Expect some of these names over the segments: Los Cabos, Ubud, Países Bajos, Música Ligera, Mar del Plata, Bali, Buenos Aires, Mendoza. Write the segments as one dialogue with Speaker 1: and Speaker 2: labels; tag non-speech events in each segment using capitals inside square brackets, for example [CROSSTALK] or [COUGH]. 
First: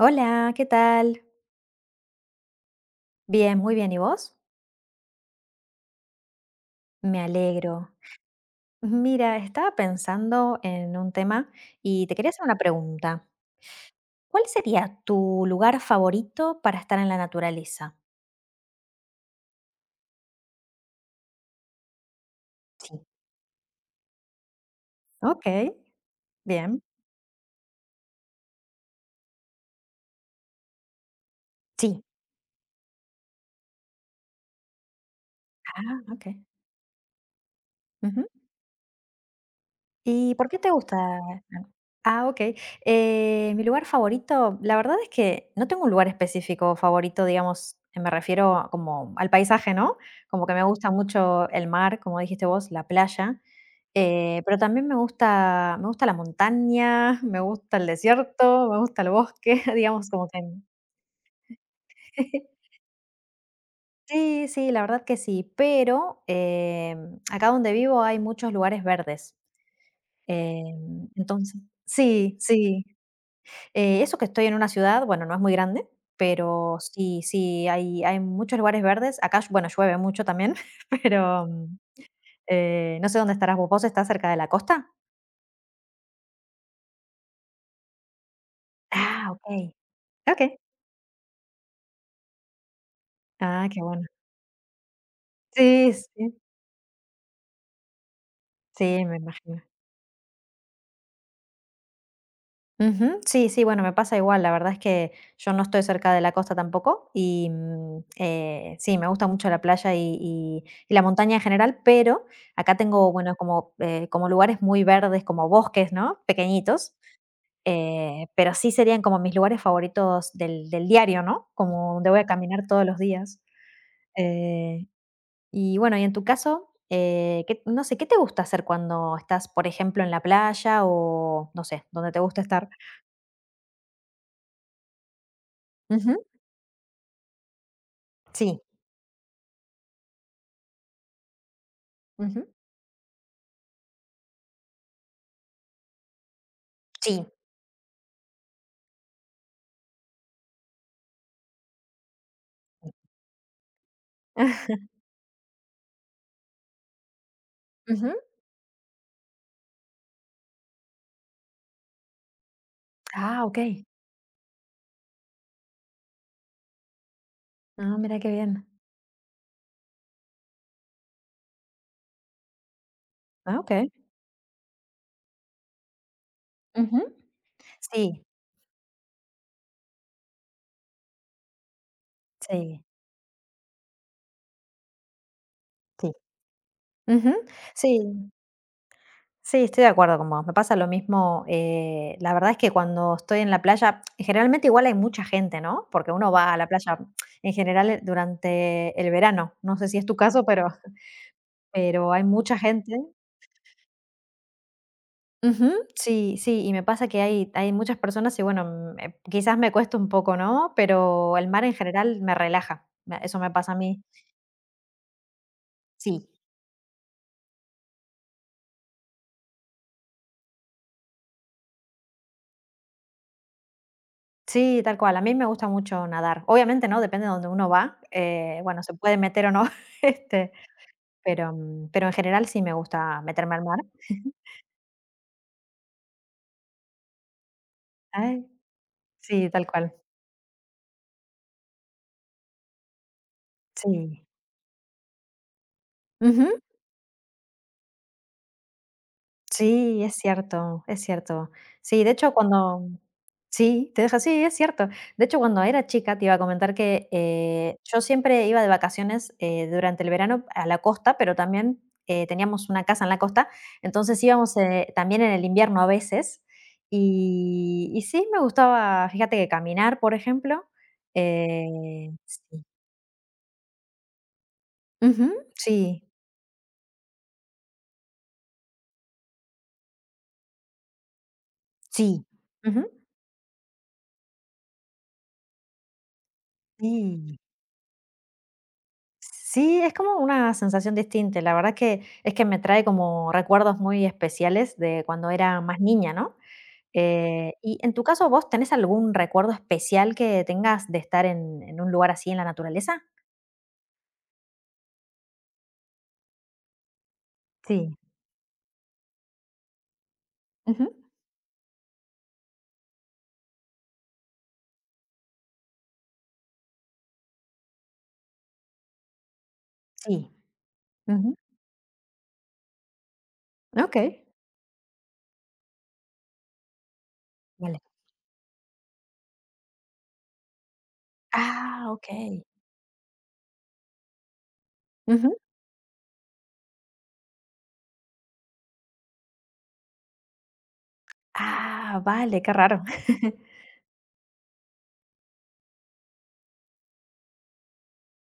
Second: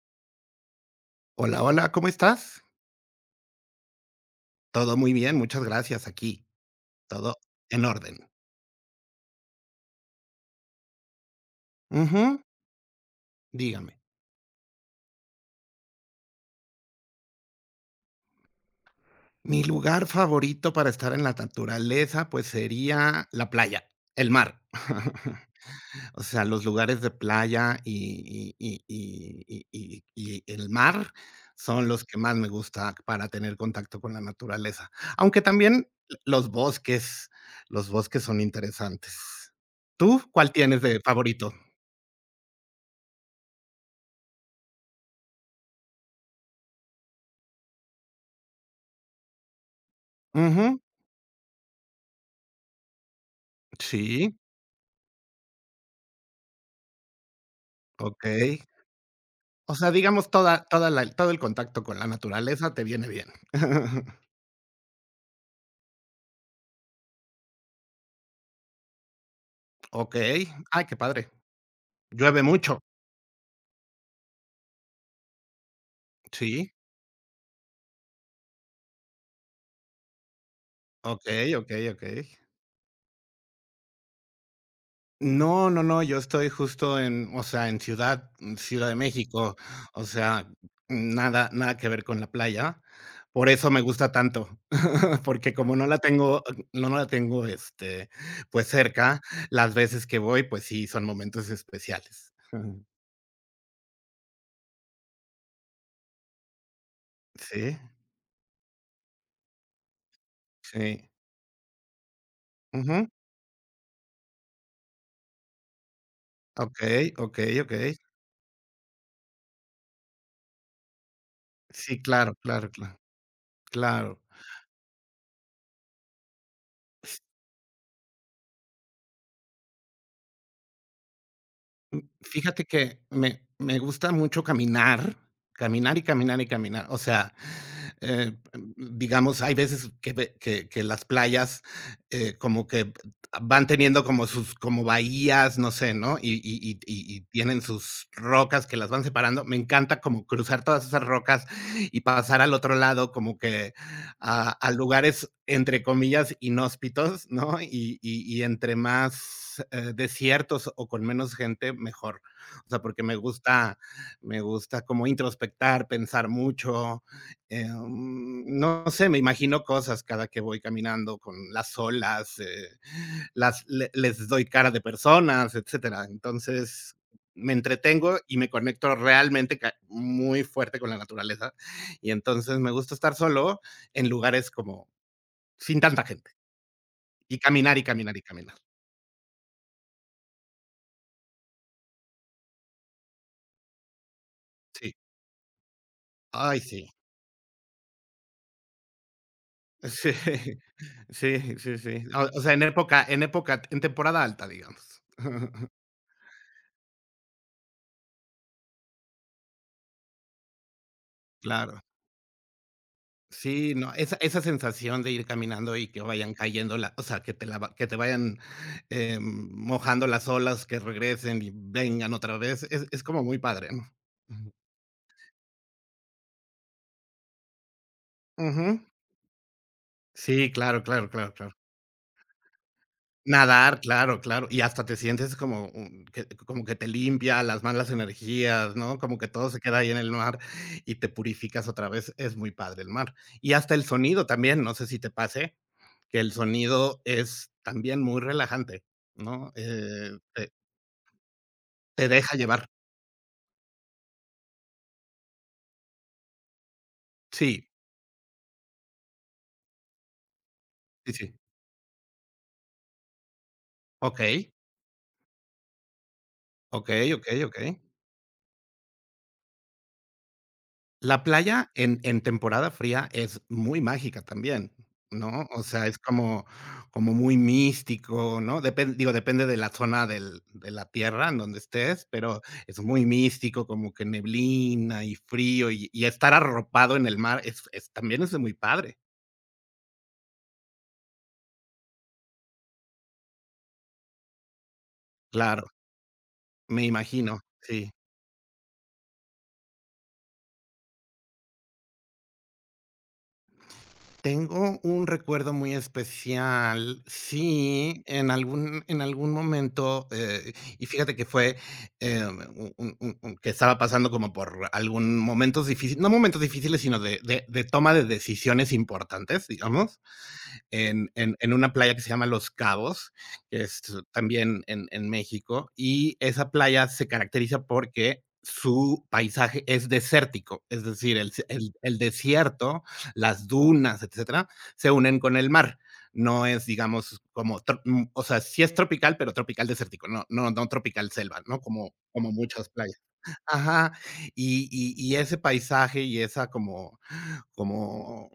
Speaker 1: Hola, ¿qué tal?
Speaker 2: Hola, hola, ¿cómo estás?
Speaker 1: Bien, muy bien. ¿Y vos?
Speaker 2: Todo muy bien, muchas gracias, aquí,
Speaker 1: Me
Speaker 2: todo en
Speaker 1: alegro.
Speaker 2: orden.
Speaker 1: Mira, estaba pensando en un tema y te quería
Speaker 2: Ujú,
Speaker 1: hacer una pregunta.
Speaker 2: dígame.
Speaker 1: ¿Cuál sería tu lugar favorito para estar en la naturaleza?
Speaker 2: Mi lugar favorito para estar en la naturaleza, pues,
Speaker 1: Sí.
Speaker 2: sería la playa, el mar.
Speaker 1: Ok,
Speaker 2: [LAUGHS] O sea, los
Speaker 1: bien.
Speaker 2: lugares de playa y el mar son los
Speaker 1: Sí.
Speaker 2: que más me gusta para tener contacto con la naturaleza, aunque también
Speaker 1: Ah, ok.
Speaker 2: los bosques, los bosques son interesantes. ¿Tú
Speaker 1: ¿Y por
Speaker 2: cuál
Speaker 1: qué te
Speaker 2: tienes
Speaker 1: gusta?
Speaker 2: de favorito?
Speaker 1: Ah, okey. Mi lugar favorito, la verdad es que no tengo un lugar específico favorito, digamos, me refiero a como al paisaje, ¿no? Como que me
Speaker 2: Ujú,
Speaker 1: gusta mucho el mar, como dijiste vos, la playa,
Speaker 2: sí.
Speaker 1: pero también me gusta la montaña, me gusta el
Speaker 2: Okey.
Speaker 1: desierto, me gusta el bosque,
Speaker 2: O
Speaker 1: [LAUGHS]
Speaker 2: sea,
Speaker 1: digamos, como
Speaker 2: digamos,
Speaker 1: que.
Speaker 2: toda toda la todo el contacto con la
Speaker 1: [LAUGHS]
Speaker 2: naturaleza te viene bien. [LAUGHS]
Speaker 1: Sí, sí, la verdad que sí, pero, acá donde vivo hay muchos lugares verdes,
Speaker 2: Okey. Ay, qué padre.
Speaker 1: entonces. Sí,
Speaker 2: ¿Llueve mucho?
Speaker 1: sí. Eso que estoy en una ciudad, bueno, no es muy grande,
Speaker 2: Sí.
Speaker 1: pero sí, sí, hay muchos lugares verdes. Acá, bueno, llueve mucho también, [LAUGHS] pero
Speaker 2: Okey, okey, okey.
Speaker 1: no sé dónde estarás vos. ¿Vos estás cerca de la costa?
Speaker 2: No, no, no, yo estoy justo en, o sea, en Ciudad de
Speaker 1: Ah,
Speaker 2: México,
Speaker 1: ok.
Speaker 2: o
Speaker 1: Ok.
Speaker 2: sea, nada que ver con la playa. Por
Speaker 1: Ah,
Speaker 2: eso
Speaker 1: qué
Speaker 2: me
Speaker 1: bueno.
Speaker 2: gusta tanto, [LAUGHS] porque como no
Speaker 1: Sí,
Speaker 2: la
Speaker 1: sí.
Speaker 2: tengo no la tengo, pues,
Speaker 1: Sí, me
Speaker 2: cerca,
Speaker 1: imagino.
Speaker 2: las veces que voy, pues sí, son momentos especiales. [LAUGHS] Ujú.
Speaker 1: Ujú, sí, sí, bueno, me pasa igual. La verdad es que yo no estoy cerca de la costa tampoco y
Speaker 2: Sí,
Speaker 1: sí, me gusta mucho la playa y, y la
Speaker 2: sí.
Speaker 1: montaña en general, pero acá
Speaker 2: Ujú.
Speaker 1: tengo, bueno, como, como lugares muy verdes, como bosques, ¿no? Pequeñitos.
Speaker 2: Okey, okey, okey.
Speaker 1: Pero sí serían como mis lugares favoritos del diario, ¿no? Como
Speaker 2: Sí,
Speaker 1: donde voy a
Speaker 2: claro,
Speaker 1: caminar
Speaker 2: claro,
Speaker 1: todos los
Speaker 2: claro,
Speaker 1: días.
Speaker 2: claro.
Speaker 1: Eh, y bueno, y en tu caso,
Speaker 2: F
Speaker 1: ¿qué no sé, qué te gusta hacer cuando estás, por ejemplo, en la playa o no sé, donde te gusta
Speaker 2: fíjate
Speaker 1: estar?
Speaker 2: que me gusta mucho caminar, caminar y
Speaker 1: Ujú,
Speaker 2: caminar y caminar. O sea,
Speaker 1: sí,
Speaker 2: digamos, hay veces que las playas,
Speaker 1: ujú,
Speaker 2: como que van teniendo como sus como bahías, no sé, ¿no? Y
Speaker 1: sí.
Speaker 2: tienen sus rocas que las van separando. Me encanta como cruzar todas esas rocas y pasar al otro lado, como que a
Speaker 1: [LAUGHS]
Speaker 2: lugares, entre comillas, inhóspitos, ¿no? Y,
Speaker 1: Ujú.
Speaker 2: y, y entre más desiertos o con menos gente, mejor. O sea, porque
Speaker 1: Ah, okey.
Speaker 2: me gusta como introspectar, pensar mucho.
Speaker 1: Ah, mira qué bien.
Speaker 2: No sé, me imagino cosas cada que voy caminando con las olas,
Speaker 1: Ah, okey.
Speaker 2: les doy cara de personas, etcétera. Entonces,
Speaker 1: Ujú.
Speaker 2: me entretengo
Speaker 1: Sí,
Speaker 2: y me conecto realmente muy fuerte con la naturaleza. Y entonces me
Speaker 1: sí,
Speaker 2: gusta estar solo en lugares como sin tanta
Speaker 1: sí.
Speaker 2: gente,
Speaker 1: Ujú,
Speaker 2: y caminar, y caminar, y
Speaker 1: sí.
Speaker 2: caminar.
Speaker 1: Sí, estoy de acuerdo con vos. Me pasa lo mismo. La verdad es que cuando estoy en la playa, generalmente igual hay
Speaker 2: Sí.
Speaker 1: mucha gente, ¿no? Porque uno va a
Speaker 2: Ay,
Speaker 1: la
Speaker 2: sí.
Speaker 1: playa en general durante el verano. No sé si es
Speaker 2: Sí,
Speaker 1: tu caso,
Speaker 2: [LAUGHS]
Speaker 1: pero,
Speaker 2: sí,
Speaker 1: [LAUGHS]
Speaker 2: sí, sí.
Speaker 1: pero hay
Speaker 2: O sea,
Speaker 1: mucha
Speaker 2: en
Speaker 1: gente.
Speaker 2: época en época en temporada alta, digamos.
Speaker 1: Ujú,
Speaker 2: [LAUGHS]
Speaker 1: sí, sí, y me pasa que hay muchas personas y bueno, quizás me cuesta un poco, ¿no? Pero el mar en
Speaker 2: Claro.
Speaker 1: general me relaja. Eso me pasa a
Speaker 2: Sí, no,
Speaker 1: mí.
Speaker 2: esa esa sensación de ir caminando y que
Speaker 1: Sí.
Speaker 2: vayan cayendo la o sea, que te la va que Te vayan, mojando las olas, que regresen y vengan otra vez, es como muy padre, ¿no? Ujú.
Speaker 1: Sí, tal cual. A mí me gusta mucho nadar. Obviamente, ¿no? Depende de donde uno va.
Speaker 2: Ujú.
Speaker 1: Bueno, se puede meter o no. [LAUGHS] Este,
Speaker 2: Sí, claro, claro, claro,
Speaker 1: pero,
Speaker 2: claro.
Speaker 1: pero en general sí me gusta meterme al mar.
Speaker 2: Nadar, claro, claro, y hasta te sientes como, que como que te limpia las malas
Speaker 1: Ay,
Speaker 2: energías, ¿no? Como que
Speaker 1: sí,
Speaker 2: todo se
Speaker 1: tal
Speaker 2: queda ahí
Speaker 1: cual.
Speaker 2: en el mar y te purificas otra vez, es muy padre el mar. Y hasta el
Speaker 1: Sí.
Speaker 2: sonido también, no sé si te pase, que el
Speaker 1: Ujú.
Speaker 2: sonido es también muy relajante, ¿no?
Speaker 1: Sí,
Speaker 2: Eh,
Speaker 1: es
Speaker 2: te
Speaker 1: cierto, es cierto. Sí,
Speaker 2: te
Speaker 1: de hecho,
Speaker 2: deja llevar.
Speaker 1: cuando sí, te deja sí, es cierto. De hecho, cuando era chica, te iba a comentar que,
Speaker 2: Sí,
Speaker 1: yo siempre iba de vacaciones, durante el verano a la
Speaker 2: sí,
Speaker 1: costa, pero
Speaker 2: sí.
Speaker 1: también, teníamos una casa en la costa, entonces
Speaker 2: Okey,
Speaker 1: íbamos, también en el invierno a veces.
Speaker 2: okey, okey, okey.
Speaker 1: Y sí, me gustaba, fíjate que caminar, por ejemplo,
Speaker 2: La playa en
Speaker 1: sí.
Speaker 2: temporada fría es muy mágica también,
Speaker 1: Ujú,
Speaker 2: ¿no? O sea, es
Speaker 1: sí,
Speaker 2: como como muy místico, ¿no? Depen Digo, depende de la zona del de la tierra en donde estés,
Speaker 1: sí.
Speaker 2: pero es
Speaker 1: Ujú.
Speaker 2: muy místico, como que neblina y frío, y estar arropado en el
Speaker 1: Sí.
Speaker 2: mar es también es muy padre.
Speaker 1: Sí, es como una sensación distinta. La verdad que es que me trae como recuerdos muy especiales de cuando era
Speaker 2: Claro,
Speaker 1: más niña, ¿no?
Speaker 2: me imagino,
Speaker 1: Y
Speaker 2: sí.
Speaker 1: en tu caso, ¿vos tenés algún recuerdo especial que tengas de estar en un lugar así en la naturaleza?
Speaker 2: Tengo un recuerdo muy especial.
Speaker 1: Sí.
Speaker 2: Sí, en algún momento, y
Speaker 1: Ujú,
Speaker 2: fíjate que fue, un que estaba pasando como por algún momentos difíciles no momentos difíciles, sino de toma de decisiones importantes, digamos
Speaker 1: sí. Ujú.
Speaker 2: en una playa que se llama Los Cabos, que es
Speaker 1: Okey.
Speaker 2: también en México, y esa playa se caracteriza
Speaker 1: Vale.
Speaker 2: porque su paisaje es desértico, es decir,
Speaker 1: Ah,
Speaker 2: el
Speaker 1: okey.
Speaker 2: desierto, las dunas, etcétera, se unen
Speaker 1: Ujú.
Speaker 2: con el mar. No es, digamos, o sea, sí es tropical, pero tropical desértico, no tropical selva, ¿no? Como
Speaker 1: Ah,
Speaker 2: como
Speaker 1: vale, qué
Speaker 2: muchas
Speaker 1: raro.
Speaker 2: playas.
Speaker 1: [LAUGHS]
Speaker 2: Ajá, y ese paisaje y esa como como,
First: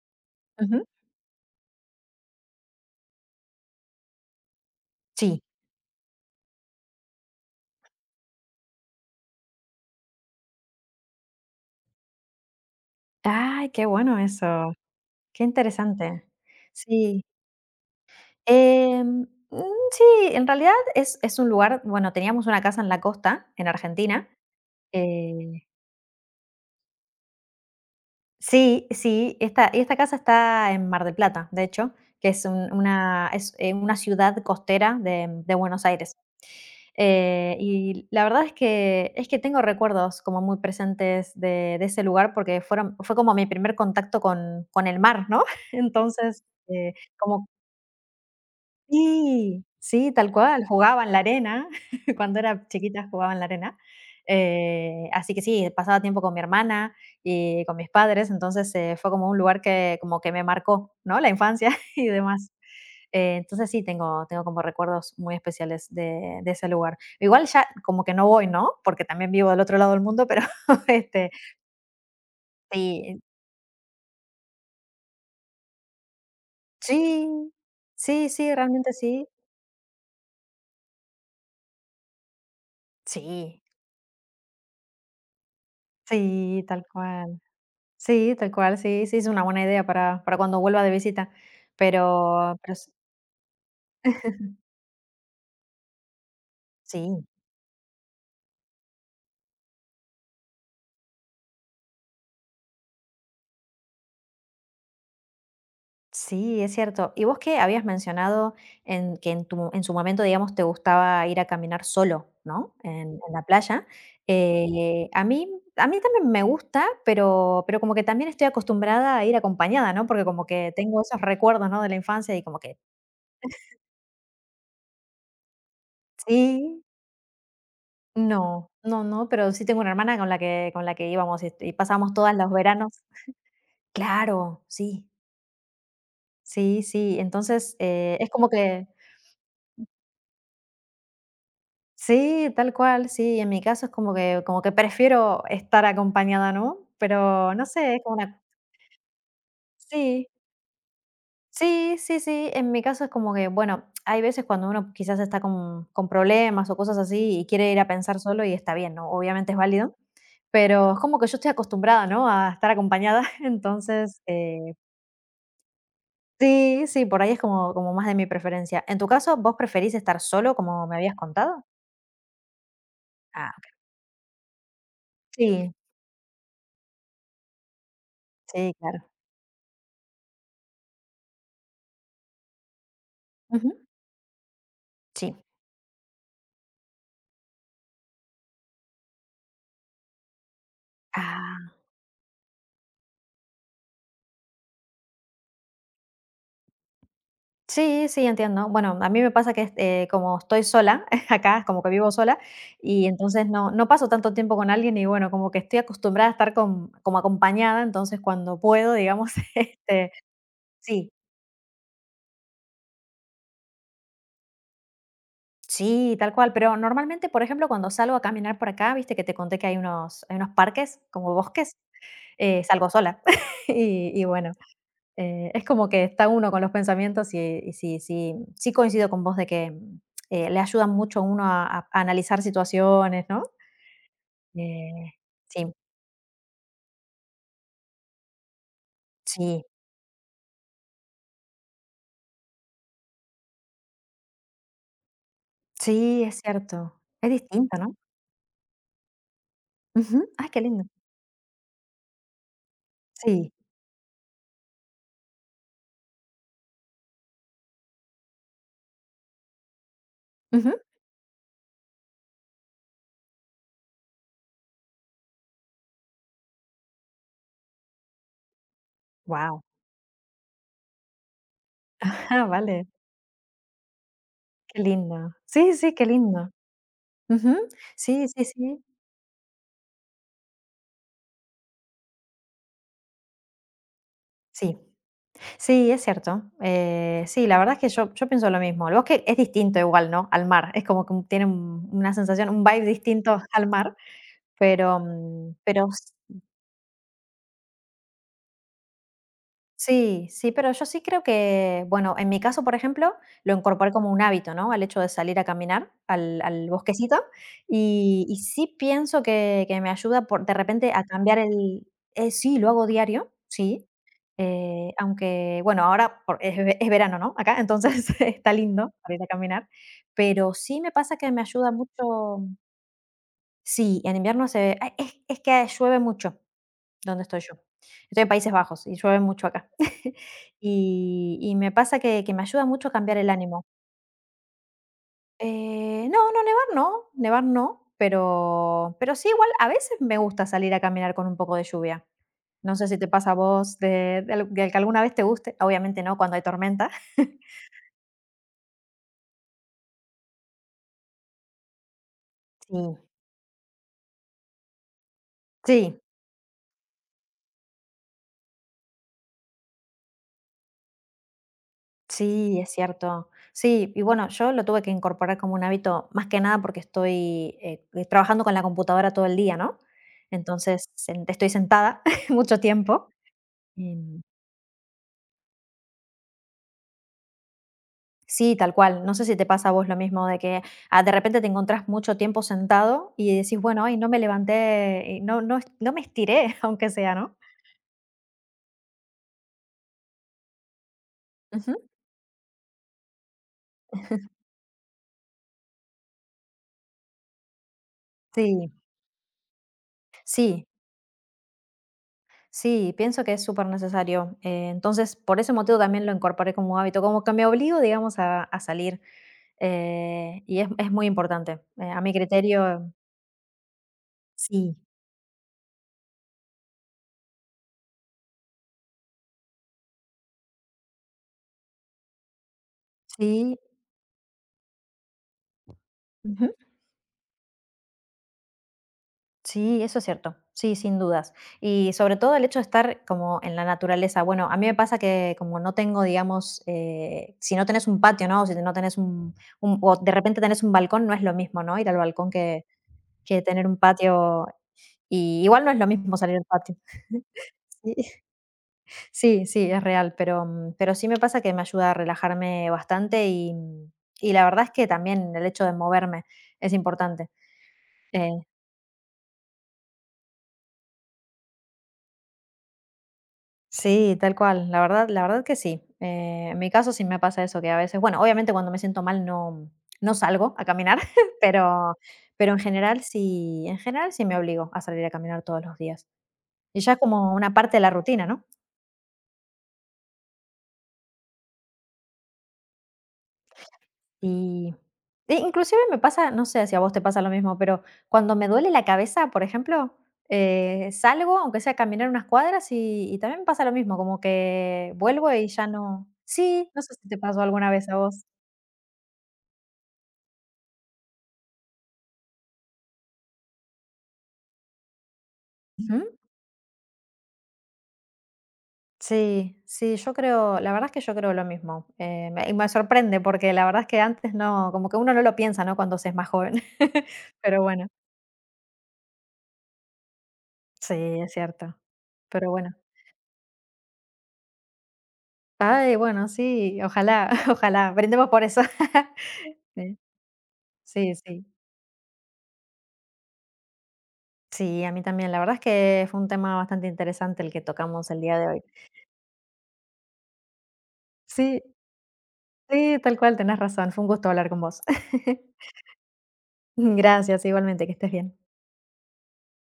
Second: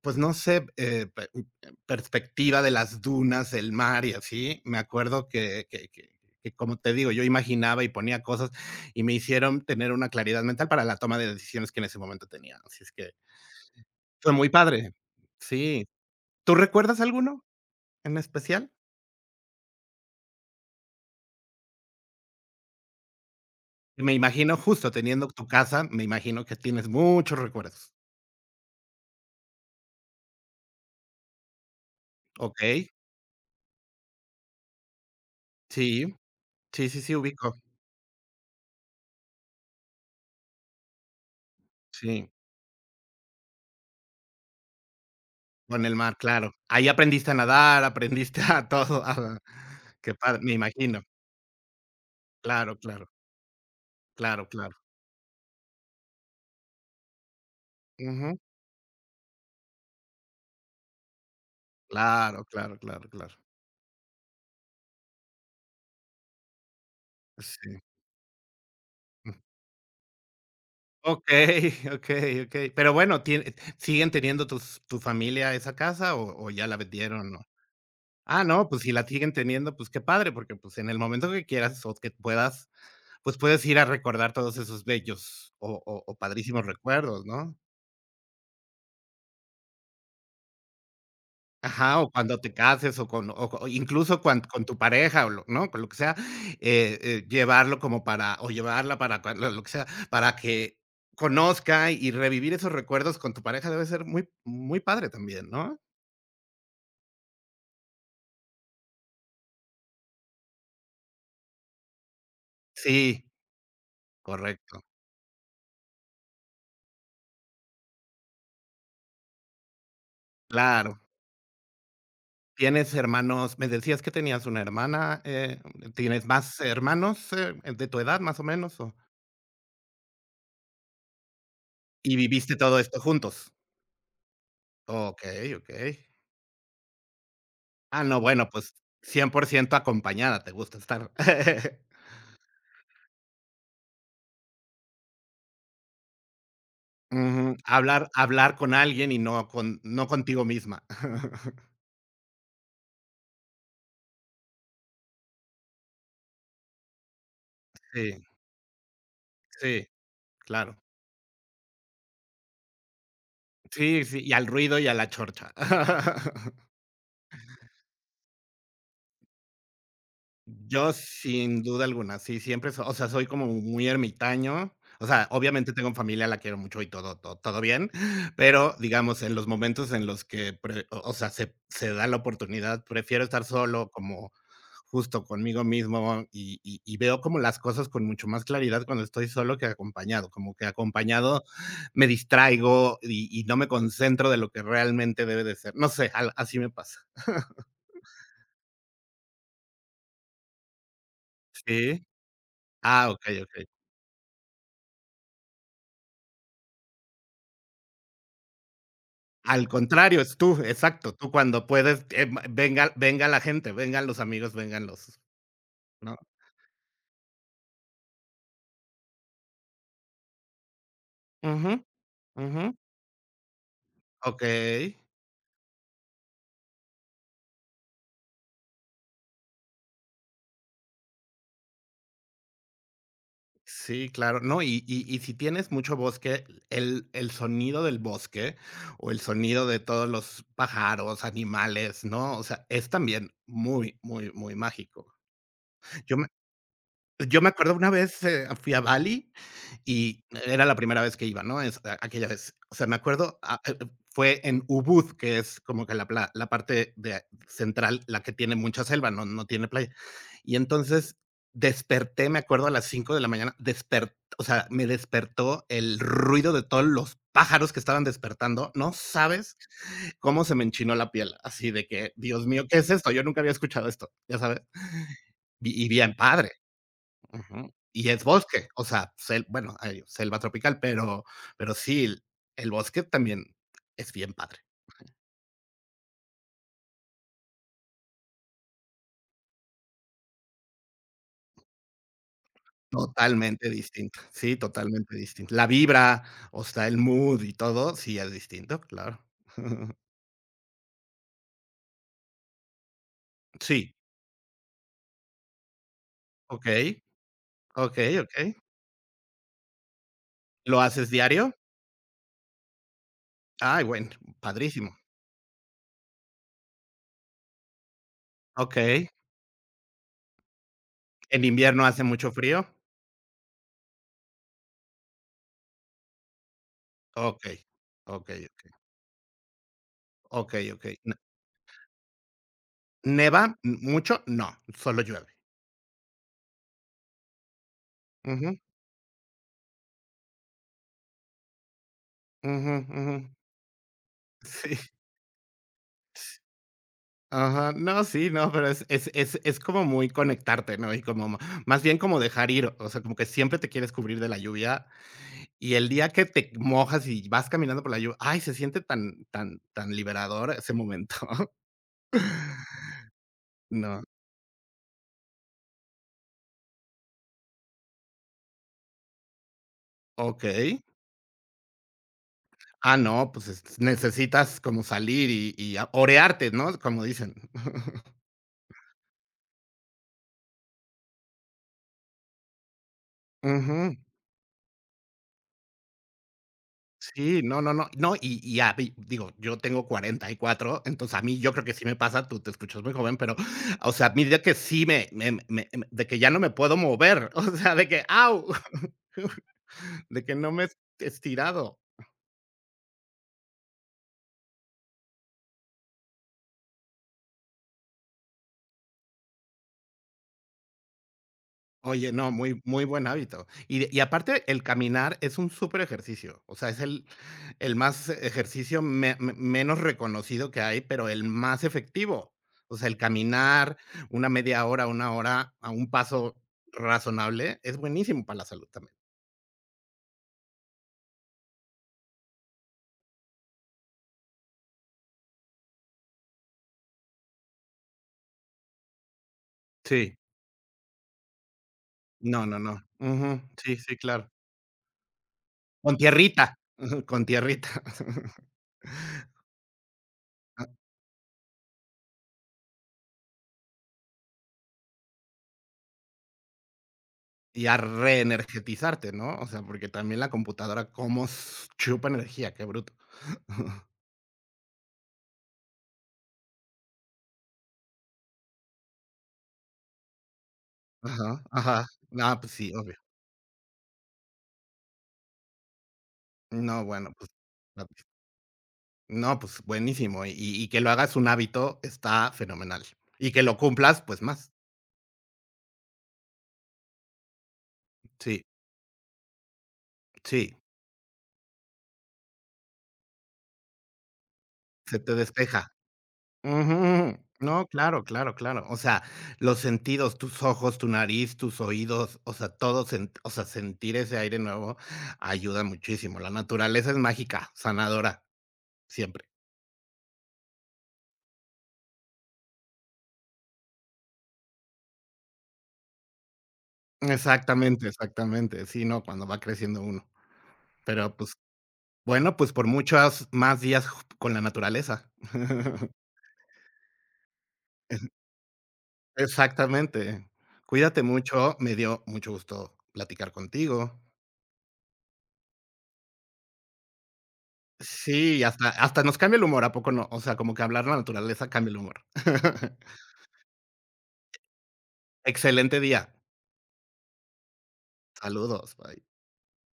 Speaker 2: pues no sé,
Speaker 1: Ujú.
Speaker 2: perspectiva de las dunas, el mar y así. Me acuerdo
Speaker 1: Sí.
Speaker 2: como te digo, yo imaginaba y ponía cosas y me hicieron tener una claridad mental para la toma de decisiones que en ese momento tenía. Así es que
Speaker 1: Ay, qué bueno
Speaker 2: fue muy
Speaker 1: eso,
Speaker 2: padre.
Speaker 1: qué
Speaker 2: Sí.
Speaker 1: interesante.
Speaker 2: ¿Tú recuerdas
Speaker 1: Sí.
Speaker 2: alguno en especial?
Speaker 1: Em, mm, sí, en realidad es un lugar bueno, teníamos una casa en la costa, en
Speaker 2: Me
Speaker 1: Argentina.
Speaker 2: imagino, justo teniendo tu
Speaker 1: Eh,
Speaker 2: casa, me imagino que tienes muchos recuerdos.
Speaker 1: sí, sí, esta casa está en Mar del Plata, de hecho, que es un
Speaker 2: Ok.
Speaker 1: una es, eh, una ciudad costera de Buenos
Speaker 2: Sí,
Speaker 1: Aires.
Speaker 2: sí, sí, sí, ubico.
Speaker 1: Y la verdad es que tengo recuerdos como muy presentes de ese
Speaker 2: Sí.
Speaker 1: lugar porque fue como mi primer contacto con el mar, ¿no? [LAUGHS]
Speaker 2: Con el mar,
Speaker 1: Entonces,
Speaker 2: claro. Ahí aprendiste a
Speaker 1: como.
Speaker 2: nadar, aprendiste [LAUGHS] a todo, ajá.
Speaker 1: Sí, sí,
Speaker 2: Qué
Speaker 1: tal
Speaker 2: padre, me
Speaker 1: cual,
Speaker 2: imagino.
Speaker 1: jugaba en la arena, [LAUGHS] cuando era
Speaker 2: Claro,
Speaker 1: chiquita
Speaker 2: claro,
Speaker 1: jugaba en la arena,
Speaker 2: claro, claro.
Speaker 1: así que sí, pasaba tiempo con mi hermana y con mis padres,
Speaker 2: Ujú.
Speaker 1: entonces, fue como un lugar que como que me marcó, ¿no?, la infancia [LAUGHS] y
Speaker 2: Claro,
Speaker 1: demás.
Speaker 2: claro, claro, claro.
Speaker 1: Entonces sí, tengo como recuerdos muy especiales de ese lugar. Igual ya
Speaker 2: Sí.
Speaker 1: como que no voy, ¿no?, porque también vivo del otro lado del mundo, pero, [LAUGHS] este,
Speaker 2: Okey, okey, okey. [LAUGHS] Pero
Speaker 1: sí,
Speaker 2: bueno, tien ¿Siguen teniendo tus tu familia esa casa o ya la vendieron o?
Speaker 1: sí, sí,
Speaker 2: Ah,
Speaker 1: sí,
Speaker 2: no, pues si
Speaker 1: realmente
Speaker 2: la
Speaker 1: sí.
Speaker 2: siguen teniendo, pues qué padre, porque, pues, en el momento que quieras o que puedas, pues
Speaker 1: Sí,
Speaker 2: puedes ir a recordar todos esos bellos o
Speaker 1: sí,
Speaker 2: padrísimos
Speaker 1: tal
Speaker 2: recuerdos,
Speaker 1: cual.
Speaker 2: ¿no?
Speaker 1: Sí, tal cual, sí, sí, es una buena idea para cuando vuelva de visita,
Speaker 2: Ajá, o cuando te
Speaker 1: pero s
Speaker 2: cases o incluso cuan
Speaker 1: [LAUGHS]
Speaker 2: con tu pareja, o lo ¿no? Con lo que sea,
Speaker 1: sí,
Speaker 2: llevarlo como para o llevarla para cua lo que sea, para que conozca y revivir esos recuerdos con tu pareja debe ser muy muy padre también, ¿no?
Speaker 1: sí, es cierto. Y vos que habías mencionado en que en tu en su momento, digamos, te gustaba ir a caminar solo, ¿no?,
Speaker 2: Sí,
Speaker 1: en la playa.
Speaker 2: correcto,
Speaker 1: Eh, a mí a mí también me gusta, pero como que también estoy acostumbrada a ir acompañada, ¿no? Porque como que tengo
Speaker 2: claro.
Speaker 1: esos recuerdos, ¿no?, de la infancia y como que
Speaker 2: ¿Tienes hermanos? Me decías que tenías una hermana, ¿tienes más
Speaker 1: sí,
Speaker 2: hermanos, de tu edad, más o
Speaker 1: no,
Speaker 2: menos, o?
Speaker 1: no, no, pero sí tengo una hermana con la que íbamos y pasábamos
Speaker 2: ¿Y
Speaker 1: todos los
Speaker 2: viviste todo
Speaker 1: veranos.
Speaker 2: esto juntos?
Speaker 1: Claro, sí,
Speaker 2: Okey, okey.
Speaker 1: sí, sí. Entonces,
Speaker 2: Ah, no,
Speaker 1: es como
Speaker 2: bueno, pues
Speaker 1: que
Speaker 2: 100% acompañada, te gusta estar. [LAUGHS]
Speaker 1: sí, tal cual, sí, en mi caso es como que prefiero estar acompañada, ¿no? Pero
Speaker 2: Ujú,
Speaker 1: no sé, es como una
Speaker 2: hablar con alguien y no
Speaker 1: sí,
Speaker 2: contigo misma. [LAUGHS]
Speaker 1: sí, sí, sí, en mi caso es como que, bueno, hay veces cuando uno quizás está con problemas o cosas así y quiere ir a pensar
Speaker 2: Sí,
Speaker 1: solo y está bien, ¿no? Obviamente es
Speaker 2: sí,
Speaker 1: válido,
Speaker 2: claro.
Speaker 1: pero es como que yo estoy acostumbrada, ¿no? A estar acompañada, [LAUGHS]
Speaker 2: Sí,
Speaker 1: entonces,
Speaker 2: sí, y al ruido y a la chorcha. [LAUGHS]
Speaker 1: sí, sí, por ahí es como como más de mi preferencia. En tu caso, ¿vos preferís estar solo, como
Speaker 2: Yo
Speaker 1: me habías
Speaker 2: sin
Speaker 1: contado?
Speaker 2: duda alguna, sí, siempre so o sea, soy como
Speaker 1: Ah, ok.
Speaker 2: muy ermitaño, o sea, obviamente
Speaker 1: Sí,
Speaker 2: tengo familia, la quiero mucho y todo bien, [LAUGHS]
Speaker 1: sí,
Speaker 2: pero,
Speaker 1: claro.
Speaker 2: digamos, en los momentos en los que pre o sea, se da la oportunidad, prefiero estar
Speaker 1: Ujú,
Speaker 2: solo como justo
Speaker 1: sí.
Speaker 2: conmigo mismo y, y veo como las cosas con mucho más claridad cuando estoy solo que acompañado, como que acompañado
Speaker 1: Ah,
Speaker 2: me distraigo y no me concentro de lo que realmente debe de ser. No sé, así me pasa.
Speaker 1: sí, sí, entiendo. Bueno, a mí me pasa que, este, como estoy sola [LAUGHS] acá, como que
Speaker 2: Sí.
Speaker 1: vivo sola, y
Speaker 2: Ah, ok,
Speaker 1: entonces
Speaker 2: ok.
Speaker 1: no no paso tanto tiempo con alguien y, bueno, como que estoy acostumbrada a estar con como acompañada, entonces cuando puedo, digamos, [LAUGHS]
Speaker 2: Al
Speaker 1: este,
Speaker 2: contrario, es tú,
Speaker 1: sí.
Speaker 2: exacto, tú cuando puedes, venga, venga la gente, vengan los amigos, vengan los,
Speaker 1: Sí,
Speaker 2: ¿no?
Speaker 1: tal cual, pero normalmente, por ejemplo, cuando salgo a caminar por acá, viste que te conté que hay unos parques, como
Speaker 2: Ujú,
Speaker 1: bosques.
Speaker 2: ujú.
Speaker 1: Salgo sola. [LAUGHS] Y y
Speaker 2: Ok.
Speaker 1: bueno, es como que está uno con los pensamientos y sí coincido con vos de que, le ayudan mucho a uno a a analizar situaciones, ¿no?
Speaker 2: Sí, claro, no,
Speaker 1: Eh,
Speaker 2: y si tienes
Speaker 1: sí,
Speaker 2: mucho bosque, el sonido del bosque, o el
Speaker 1: sí,
Speaker 2: sonido de todos los pájaros, animales, ¿no? O sea, es también muy, muy, muy mágico. Yo
Speaker 1: sí, es cierto. Es
Speaker 2: yo me acuerdo
Speaker 1: distinto,
Speaker 2: una
Speaker 1: ¿no?
Speaker 2: vez, fui a Bali y
Speaker 1: Ujú. Ay, qué
Speaker 2: era la
Speaker 1: lindo.
Speaker 2: primera vez que iba, ¿no? Es a aquella vez. O sea, me acuerdo,
Speaker 1: Sí.
Speaker 2: fue en Ubud, que es como que la parte de central, la que tiene mucha selva, no tiene playa. Y
Speaker 1: Wow.
Speaker 2: entonces desperté, me acuerdo, a las 5 de la mañana, despert o sea, me despertó el ruido de todos los pájaros que estaban despertando. No sabes cómo se me enchinó la piel, así de que,
Speaker 1: [LAUGHS] Ah,
Speaker 2: Dios mío, ¿qué
Speaker 1: vale,
Speaker 2: es esto? Yo nunca había escuchado esto, ¿ya sabes?
Speaker 1: qué lindo. Sí,
Speaker 2: Y
Speaker 1: sí, qué
Speaker 2: bien
Speaker 1: lindo.
Speaker 2: padre.
Speaker 1: Ujú.
Speaker 2: Ujú. Y es
Speaker 1: Sí, sí,
Speaker 2: bosque,
Speaker 1: sí.
Speaker 2: o sea, hay selva tropical, pero sí, el bosque también es bien padre.
Speaker 1: Sí. Sí, es cierto. Sí, la verdad es que yo pienso lo mismo. El bosque es distinto igual, ¿no? Al mar. Es como que tiene una sensación, un vibe distinto al
Speaker 2: Totalmente
Speaker 1: mar.
Speaker 2: distinto. Sí,
Speaker 1: Pero,
Speaker 2: totalmente distinto. La
Speaker 1: pero
Speaker 2: vibra, o sea, el mood y todo, sí es distinto, claro. [LAUGHS]
Speaker 1: sí, sí, pero yo sí creo que, bueno, en mi caso, por ejemplo, lo incorporé
Speaker 2: Sí,
Speaker 1: como un hábito, ¿no? Al hecho de salir a caminar al, al
Speaker 2: okey,
Speaker 1: bosquecito
Speaker 2: okey,
Speaker 1: y
Speaker 2: okey.
Speaker 1: sí pienso que me ayuda por, de
Speaker 2: ¿Lo
Speaker 1: repente a
Speaker 2: haces
Speaker 1: cambiar
Speaker 2: diario?
Speaker 1: el... sí, lo hago diario,
Speaker 2: Ay,
Speaker 1: sí.
Speaker 2: bueno, padrísimo.
Speaker 1: Aunque, bueno, ahora es verano, ¿no? Acá, entonces [LAUGHS] está lindo
Speaker 2: Okey.
Speaker 1: para ir a caminar, pero sí me pasa que me
Speaker 2: ¿En
Speaker 1: ayuda
Speaker 2: invierno hace mucho
Speaker 1: mucho,
Speaker 2: frío?
Speaker 1: sí, en invierno se... ah, es que llueve mucho, ¿dónde estoy yo?
Speaker 2: Okey,
Speaker 1: Estoy en
Speaker 2: okey,
Speaker 1: Países Bajos y llueve mucho acá. [LAUGHS]
Speaker 2: okey, okey. ¿Ne
Speaker 1: Y y me pasa que me ayuda mucho a cambiar el
Speaker 2: Neva
Speaker 1: ánimo.
Speaker 2: mucho? No, solo llueve.
Speaker 1: No, no, nevar no, nevar no,
Speaker 2: Ujú,
Speaker 1: pero sí, igual a veces me gusta salir a caminar con un poco de lluvia.
Speaker 2: ujú,
Speaker 1: No sé si te
Speaker 2: ujú.
Speaker 1: pasa a vos de
Speaker 2: Sí.
Speaker 1: que alguna vez te guste, obviamente no cuando hay tormenta.
Speaker 2: Ajá, no, sí, no, pero es como muy conectarte, ¿no? Y como ma Más bien como dejar ir, o
Speaker 1: Sí,
Speaker 2: sea, como que siempre te quieres cubrir de la lluvia,
Speaker 1: [LAUGHS]
Speaker 2: y el
Speaker 1: sí.
Speaker 2: día que te mojas y vas caminando por la lluvia, ay, se siente tan tan tan liberador ese momento. [LAUGHS]
Speaker 1: Sí, es cierto. Sí, y
Speaker 2: No,
Speaker 1: bueno, yo lo tuve que incorporar como un hábito, más que nada porque estoy trabajando con la computadora todo el día, ¿no?
Speaker 2: okey.
Speaker 1: Entonces, estoy sentada [LAUGHS] mucho
Speaker 2: Ah,
Speaker 1: tiempo.
Speaker 2: no, pues, es
Speaker 1: Em,
Speaker 2: necesitas como salir y a orearte, ¿no? Como dicen. [LAUGHS]
Speaker 1: sí, tal cual. No sé si te pasa a vos lo mismo, de que ah, de repente te encontrás mucho tiempo sentado y decís, bueno, ay,
Speaker 2: Ujú.
Speaker 1: no me levanté, no, no, no me estiré, [LAUGHS] aunque sea, ¿no?
Speaker 2: Sí, no, no, no, no, y a mí, digo, yo tengo 44, entonces, a mí yo creo que
Speaker 1: Ujú.
Speaker 2: sí me pasa, tú te escuchas muy joven, pero, o sea, a mí de que sí me me me me de que ya no me puedo mover, [LAUGHS] o sea, de que, au,
Speaker 1: Sí,
Speaker 2: [LAUGHS] de que no me
Speaker 1: sí.
Speaker 2: he estirado.
Speaker 1: Sí, pienso que es súper necesario. Entonces, por ese motivo también lo incorporé como un hábito, como que me obligo, digamos, a salir. Y es muy importante. A mi
Speaker 2: Oye, no, muy muy
Speaker 1: criterio,
Speaker 2: buen hábito. Y de y aparte, el
Speaker 1: sí,
Speaker 2: caminar es un súper ejercicio. O sea, es el más ejercicio me me menos reconocido que hay, pero el más efectivo. O sea, el
Speaker 1: sí,
Speaker 2: caminar una media hora, una hora a un paso
Speaker 1: ujú,
Speaker 2: razonable es buenísimo para la salud también.
Speaker 1: sí, eso es cierto. Sí, sin dudas. Y sobre todo el hecho de estar como en la naturaleza. Bueno, a mí me pasa que como no tengo, digamos, si no tenés un patio, ¿no? O si no tenés un, o de
Speaker 2: Sí.
Speaker 1: repente tenés un balcón, no es lo mismo, ¿no? Ir al balcón
Speaker 2: No, no, no. Ujú.
Speaker 1: que tener
Speaker 2: Sí,
Speaker 1: un
Speaker 2: sí, claro.
Speaker 1: patio. Y igual no es lo
Speaker 2: Con
Speaker 1: mismo salir
Speaker 2: tierrita.
Speaker 1: al patio.
Speaker 2: [LAUGHS] Con tierrita.
Speaker 1: [LAUGHS]
Speaker 2: [LAUGHS]
Speaker 1: Sí, sí, es real, pero, pero sí me pasa que me ayuda a relajarme bastante y, y la verdad es que también el hecho de moverme es importante.
Speaker 2: Y a
Speaker 1: Eh,
Speaker 2: reenergetizarte, ¿no? O sea, porque también la computadora, como chupa energía, qué bruto. [LAUGHS]
Speaker 1: sí, tal cual, la verdad que sí. En mi caso sí me pasa eso, que a veces, bueno, obviamente cuando me siento mal no, no salgo a caminar, [LAUGHS]
Speaker 2: Ajá, ajá.
Speaker 1: pero,
Speaker 2: No,
Speaker 1: pero
Speaker 2: pues sí, obvio.
Speaker 1: en general sí me obligo a salir a caminar todos los días. Y
Speaker 2: No,
Speaker 1: ya es
Speaker 2: bueno, pues,
Speaker 1: como una parte de la
Speaker 2: papi.
Speaker 1: rutina, ¿no?
Speaker 2: No, pues buenísimo. Y que lo hagas un hábito está fenomenal. Y que lo cumplas, pues más.
Speaker 1: y E inclusive me pasa, no sé si a vos te pasa lo mismo, pero cuando
Speaker 2: Sí,
Speaker 1: me duele la cabeza, por ejemplo,
Speaker 2: sí,
Speaker 1: salgo, aunque sea a caminar unas cuadras, y también me pasa lo mismo, como que
Speaker 2: se te
Speaker 1: vuelvo y ya
Speaker 2: despeja.
Speaker 1: no. Sí, no sé si te
Speaker 2: Ujú.
Speaker 1: pasó
Speaker 2: No,
Speaker 1: alguna vez a
Speaker 2: claro,
Speaker 1: vos.
Speaker 2: claro, claro. O sea, los sentidos, tus ojos, tu nariz, tus oídos, o sea, todo, o sea, sentir ese aire nuevo ayuda
Speaker 1: Ujú.
Speaker 2: muchísimo. La naturaleza es mágica, sanadora, siempre.
Speaker 1: Sí, sí, yo creo, la verdad es que yo creo lo mismo. Y me sorprende porque la verdad es que antes no, como que uno no lo piensa, ¿no? Cuando se es más joven. [LAUGHS] Pero bueno,
Speaker 2: Exactamente, exactamente. Sí, no, cuando va creciendo uno.
Speaker 1: sí,
Speaker 2: Pero
Speaker 1: es
Speaker 2: pues
Speaker 1: cierto.
Speaker 2: Bueno,
Speaker 1: Pero
Speaker 2: pues por
Speaker 1: bueno.
Speaker 2: muchos más días ju con la naturaleza. [LAUGHS]
Speaker 1: Ay, bueno, sí, ojalá, [LAUGHS] ojalá, brindemos por eso. [LAUGHS]
Speaker 2: Exactamente. Cuídate
Speaker 1: Sí, sí, sí.
Speaker 2: mucho, me dio mucho gusto platicar contigo.
Speaker 1: Sí, a mí también. La verdad es que fue un tema bastante interesante el que tocamos el día
Speaker 2: Sí,
Speaker 1: de hoy.
Speaker 2: hasta hasta nos cambia el humor, ¿a poco no? O sea, como que hablar la naturaleza
Speaker 1: Sí,
Speaker 2: cambia el humor. [LAUGHS]
Speaker 1: sí, tal cual, tenés razón. Fue un gusto hablar con vos. [LAUGHS]
Speaker 2: Excelente día.
Speaker 1: Gracias, igualmente, que estés bien.
Speaker 2: Saludos, bye.